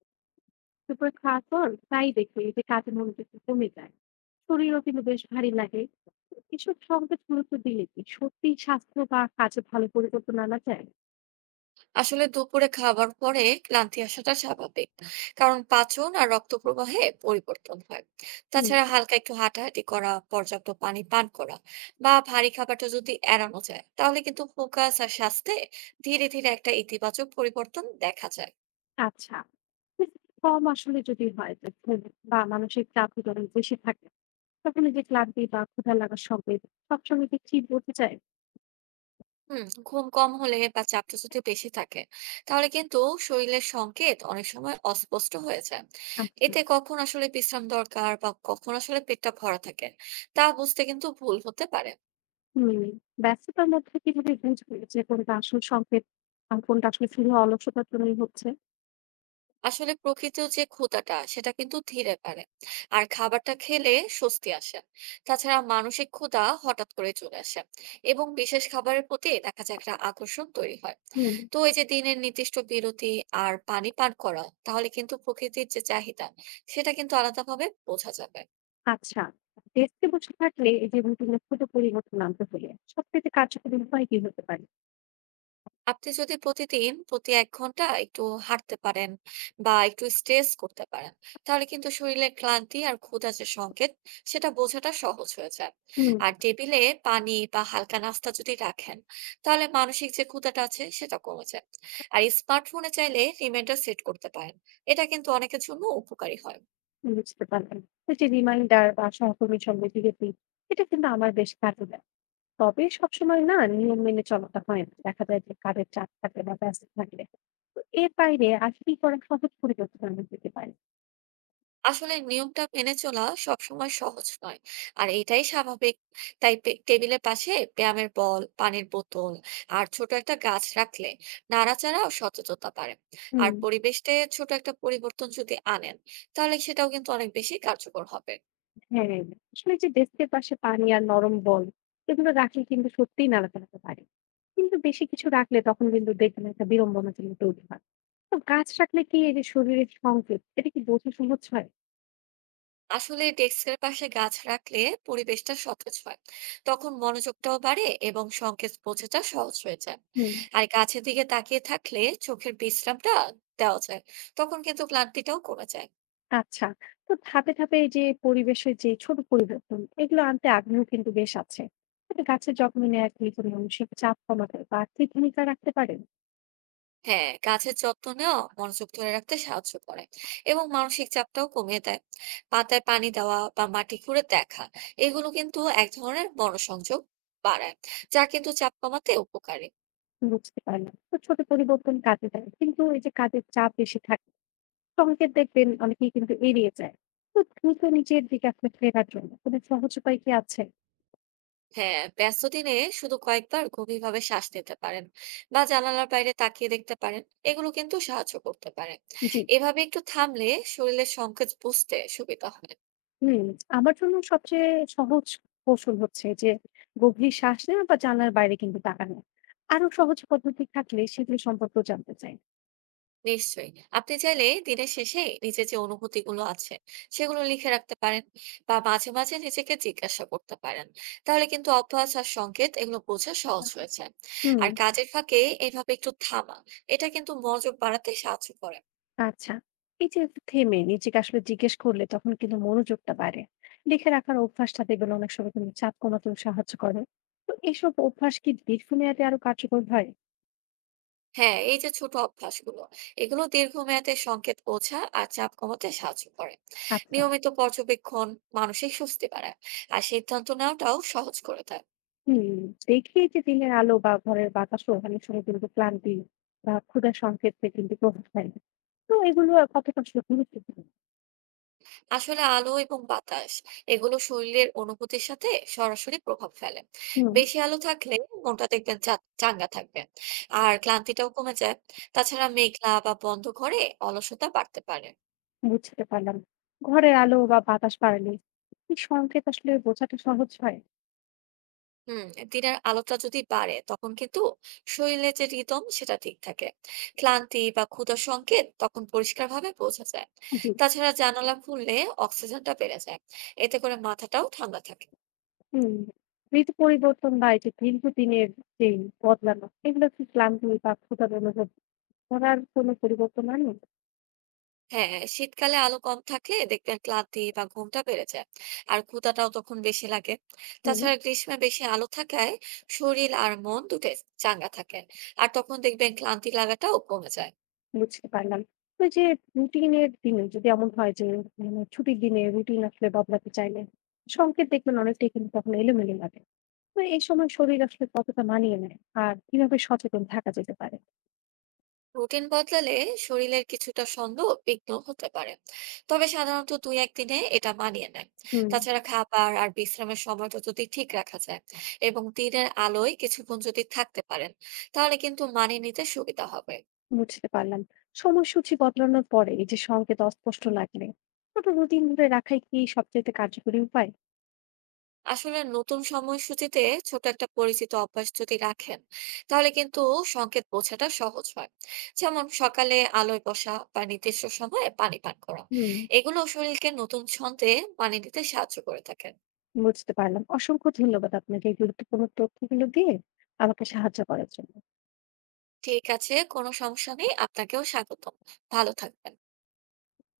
দুপুরে খাওয়ার পর প্রায়ই দেখি যে কাজে মনোযোগ কমে যায়। শরীরও কিন্তু বেশ ভারী লাগে। এসব সংকেত গুরুত্ব দিলে কি সত্যি স্বাস্থ্য বা কাজে ভালো পরিবর্তন আনা যায়? আসলে দুপুরে খাবার পরে ক্লান্তি আসাটা স্বাভাবিক। কারণ পাচন আর রক্ত প্রবাহে পরিবর্তন হয়। হুম। তাছাড়া হালকা একটু হাঁটাহাঁটি করা, পর্যাপ্ত পানি পান করা বা ভারী খাবারটা যদি এড়ানো যায়, তাহলে কিন্তু ফোকাস আর স্বাস্থ্যে ধীরে ধীরে একটা ইতিবাচক পরিবর্তন দেখা যায়। আচ্ছা। কম আসলে যদি হয় যে ঘুম বা মানসিক চাপ যখন বেশি থাকে, তখন এই যে ক্লান্তি বা ক্ষুধা লাগার সংকেত সবসময় কি ঠিক বলতে চায়? হুম, ঘুম কম হলে বা চাপটা যদি বেশি থাকে, তাহলে কিন্তু শরীরের সংকেত অনেক সময় অস্পষ্ট হয়ে যায়। আচ্ছা। এতে কখন আসলে বিশ্রাম দরকার বা কখন আসলে পেটটা ভরা থাকে, তা বুঝতে কিন্তু ভুল হতে পারে। হম। ব্যস্ততার মধ্যে কিভাবে বুঝবে যে কোনটা আসল সংকেত আর কোনটা আসলে শুধু অলসতার জন্যই হচ্ছে? আসলে প্রকৃতির যে ক্ষুধাটা সেটা কিন্তু ধীরে বাড়ে, আর খাবারটা খেলে স্বস্তি আসে। তাছাড়া মানসিক ক্ষুধা হঠাৎ করে চলে আসে এবং বিশেষ খাবারের প্রতি দেখা যায় একটা আকর্ষণ তৈরি হয়। হম। তো এই যে দিনের নির্দিষ্ট বিরতি আর পানি পান করা, তাহলে কিন্তু প্রকৃতির যে চাহিদা সেটা কিন্তু আলাদাভাবে বোঝা যাবে। আচ্ছা, ডেস্কে বসে থাকলে এই যে রুটিনে ছোট পরিবর্তন আনতে হলে সবথেকে কার্যকরী উপায় কি হতে পারে? আপনি যদি প্রতিদিন প্রতি ১ ঘন্টা একটু হাঁটতে পারেন বা একটু স্ট্রেচ করতে পারেন, তাহলে কিন্তু শরীরের ক্লান্তি আর ক্ষুধা যে সংকেত, সেটা বোঝাটা সহজ হয়ে যায়। হুম। আর টেবিলে পানি বা হালকা নাস্তা যদি রাখেন, তাহলে মানসিক যে ক্ষুধাটা আছে সেটা কমে যায়। আর স্মার্টফোনে চাইলে রিমাইন্ডার সেট করতে পারেন। এটা কিন্তু অনেকের জন্য উপকারী হয়। বুঝতে পারলাম। এই যে রিমাইন্ডার বা সহকর্মীর সঙ্গে ডিরেক্টলি, এটা কিন্তু আমার বেশ কাজে দেয়। তবে সবসময় না, নিয়ম মেনে চলাটা হয় না। দেখা যায় যে কাজের চাপ থাকলে বা ব্যস্ত থাকলে। তো এর বাইরে আর কি করা সহজ পরিবর্তন আনা যেতে পারে? আসলে নিয়মটা মেনে চলা সবসময় সহজ নয়, আর এটাই স্বাভাবিক। তাই টেবিলের পাশে ব্যায়ামের বল, পানির বোতল আর ছোট একটা গাছ রাখলে নাড়াচাড়া ও সচেতনতা বাড়ে। আর হুম। পরিবেশে ছোট একটা পরিবর্তন যদি আনেন, তাহলে সেটাও কিন্তু অনেক বেশি কার্যকর হবে। হ্যাঁ, আসলে যে ডেস্কের পাশে পানি আর নরম বল এগুলো রাখলে কিন্তু সত্যিই নাড়াতে পারে, কিন্তু বেশি কিছু রাখলে তখন কিন্তু দেখবেন একটা বিড়ম্বনা কিন্তু তৈরি হয়। তো গাছ রাখলে কি এই যে শরীরের সংকেত এটা কি বোঝা সহজ হয়? আসলে ডেস্কের পাশে গাছ রাখলে পরিবেশটা সতেজ হয়, তখন মনোযোগটাও বাড়ে এবং সংকেত বোঝাটা সহজ হয়ে যায়। হুম। আর গাছের দিকে তাকিয়ে থাকলে চোখের বিশ্রামটা দেওয়া যায়, তখন কিন্তু ক্লান্তিটাও কমে যায়। আচ্ছা। তো ধাপে ধাপে এই যে পরিবেশের যে ছোট পরিবর্তন এগুলো আনতে আগ্রহ কিন্তু বেশ আছে। তবে গাছের যত্ন নেওয়া কি কোনো মানসিক চাপ কমাতে বা কি ভূমিকা রাখতে পারেন? হ্যাঁ, গাছের যত্ন নেওয়া মনোযোগ ধরে রাখতে সাহায্য করে এবং মানসিক চাপটাও কমিয়ে দেয়। পাতায় পানি দেওয়া বা মাটি খুঁড়ে দেখা, এগুলো কিন্তু এক ধরনের মনোসংযোগ বাড়ায়, যা কিন্তু চাপ কমাতে উপকারী। বুঝতে পারলাম। তো ছোট পরিবর্তন কাজে দেয়, কিন্তু এই যে কাজের চাপ বেশি থাকে, সংকেত দেখবেন অনেকেই কিন্তু এড়িয়ে যায়। তো দ্রুত নিচের দিকে আসলে ফেরার জন্য কোনো সহজ উপায় কি আছে? হ্যাঁ, ব্যস্ত দিনে শুধু কয়েকবার গভীরভাবে শ্বাস নিতে পারেন বা জানালার বাইরে তাকিয়ে দেখতে পারেন, এগুলো কিন্তু সাহায্য করতে পারে। জি। এভাবে একটু থামলে শরীরের সংকেত বুঝতে সুবিধা হয়। হুম, আমার জন্য সবচেয়ে সহজ কৌশল হচ্ছে যে গভীর শ্বাস নেওয়া বা জানলার বাইরে কিন্তু তাকানো। আরো সহজ পদ্ধতি থাকলে সেগুলো সম্পর্কেও জানতে চাই। নিশ্চয়ই, আপনি চাইলে দিনের শেষে নিজের যে অনুভূতিগুলো আছে সেগুলো লিখে রাখতে পারেন বা মাঝে মাঝে নিজেকে জিজ্ঞাসা করতে পারেন, তাহলে কিন্তু অভ্যাস আর সংকেত এগুলো বোঝা সহজ হয়েছে। হুম। আর কাজের ফাঁকে এভাবে একটু থামা, এটা কিন্তু মনোযোগ বাড়াতে সাহায্য করে। আচ্ছা। এই যে থেমে নিজেকে আসলে জিজ্ঞেস করলে তখন কিন্তু মনোযোগটা বাড়ে। লিখে রাখার অভ্যাসটা দেখবেন অনেক সময় কিন্তু চাপ কমাতেও সাহায্য করে। তো এসব অভ্যাস কি দীর্ঘমেয়াদে আরো কার্যকর হয়? হ্যাঁ, এই যে ছোট অভ্যাসগুলো, এগুলো দীর্ঘমেয়াদে সংকেত বোঝা আর চাপ কমাতে সাহায্য করে। আচ্ছা। নিয়মিত পর্যবেক্ষণ মানসিক স্বস্তি বাড়ায় আর সিদ্ধান্ত নেওয়াটাও সহজ করে দেয়। হুম, দেখি যে দিনের আলো বা ঘরের বাতাসও অনেক সময় কিন্তু ক্লান্তি বা ক্ষুধার সংকেতে কিন্তু প্রভাব ফেলে। তো এগুলো কতটা আসলে গুরুত্বপূর্ণ? আসলে আলো এবং বাতাস, এগুলো শরীরের অনুভূতির সাথে সরাসরি প্রভাব ফেলে। হুম। বেশি আলো থাকলে মনটা দেখবেন চাঙ্গা থাকবে আর ক্লান্তিটাও কমে যায়। তাছাড়া মেঘলা বা বন্ধ ঘরে অলসতা বাড়তে পারে। বুঝতে পারলাম। ঘরের আলো বা বাতাস বাড়ালে কি সংকেত আসলে বোঝাটা সহজ হয়? হুম। দিনের আলোটা যদি বাড়ে তখন কিন্তু শরীরে যে রিদম সেটা ঠিক থাকে। ক্লান্তি বা ক্ষুধার সংকেত তখন পরিষ্কারভাবে বোঝা যায়। জি। তাছাড়া জানালা খুললে অক্সিজেনটা বেড়ে যায়, এতে করে মাথাটাও ঠান্ডা থাকে। হুম। ঋতু পরিবর্তন বা এই যে দীর্ঘদিনের যে বদলানো, এগুলো কি ক্লান্তি বা ক্ষুধার অনুভব করার কোনো পরিবর্তন আনে? হ্যাঁ, শীতকালে আলো কম থাকলে দেখবেন ক্লান্তি বা ঘুমটা বেড়ে যায় আর ক্ষুধাটাও তখন বেশি লাগে। হুম। তাছাড়া গ্রীষ্মে বেশি আলো থাকায় শরীর আর মন দুটোই চাঙ্গা থাকে, আর তখন দেখবেন ক্লান্তি লাগাটাও কমে যায়। বুঝতে পারলাম। তো এই যে রুটিনের দিনে যদি এমন হয় যে, মানে ছুটির দিনে রুটিন আসলে বদলাতে চাইলে সংকেত দেখবেন অনেকটাই কিন্তু তখন এলোমেলো লাগে। তো এই সময় শরীর আসলে কতটা মানিয়ে নেয় আর কিভাবে সচেতন থাকা যেতে পারে? রুটিন বদলালে শরীরের কিছুটা ছন্দ বিঘ্ন হতে পারে, তবে সাধারণত দুই একদিনে এটা মানিয়ে নেয়। হুম, তাছাড়া খাবার আর বিশ্রামের সময়টা যদি ঠিক রাখা যায় এবং দিনের আলোয় কিছুক্ষণ যদি থাকতে পারেন, তাহলে কিন্তু মানিয়ে নিতে সুবিধা হবে। বুঝতে পারলাম। সময়সূচি বদলানোর পরে এই যে সংকেত অস্পষ্ট লাগলে ছোট রুটিন ধরে রাখাই কি সবচাইতে কার্যকরী উপায়? আসলে নতুন সময়সূচিতে ছোট একটা পরিচিত অভ্যাস যদি রাখেন, তাহলে কিন্তু সংকেত বোঝাটা সহজ হয়। যেমন সকালে আলোয় বসা বা নির্দিষ্ট সময়ে পানি পান করা, হুম, এগুলো শরীরকে নতুন ছন্দে পানি নিতে সাহায্য করে থাকেন। বুঝতে পারলাম। অসংখ্য ধন্যবাদ আপনাকে এই গুরুত্বপূর্ণ তথ্যগুলো দিয়ে আমাকে সাহায্য করার জন্য। ঠিক আছে, কোনো সমস্যা নেই, আপনাকেও স্বাগতম। ভালো থাকবেন।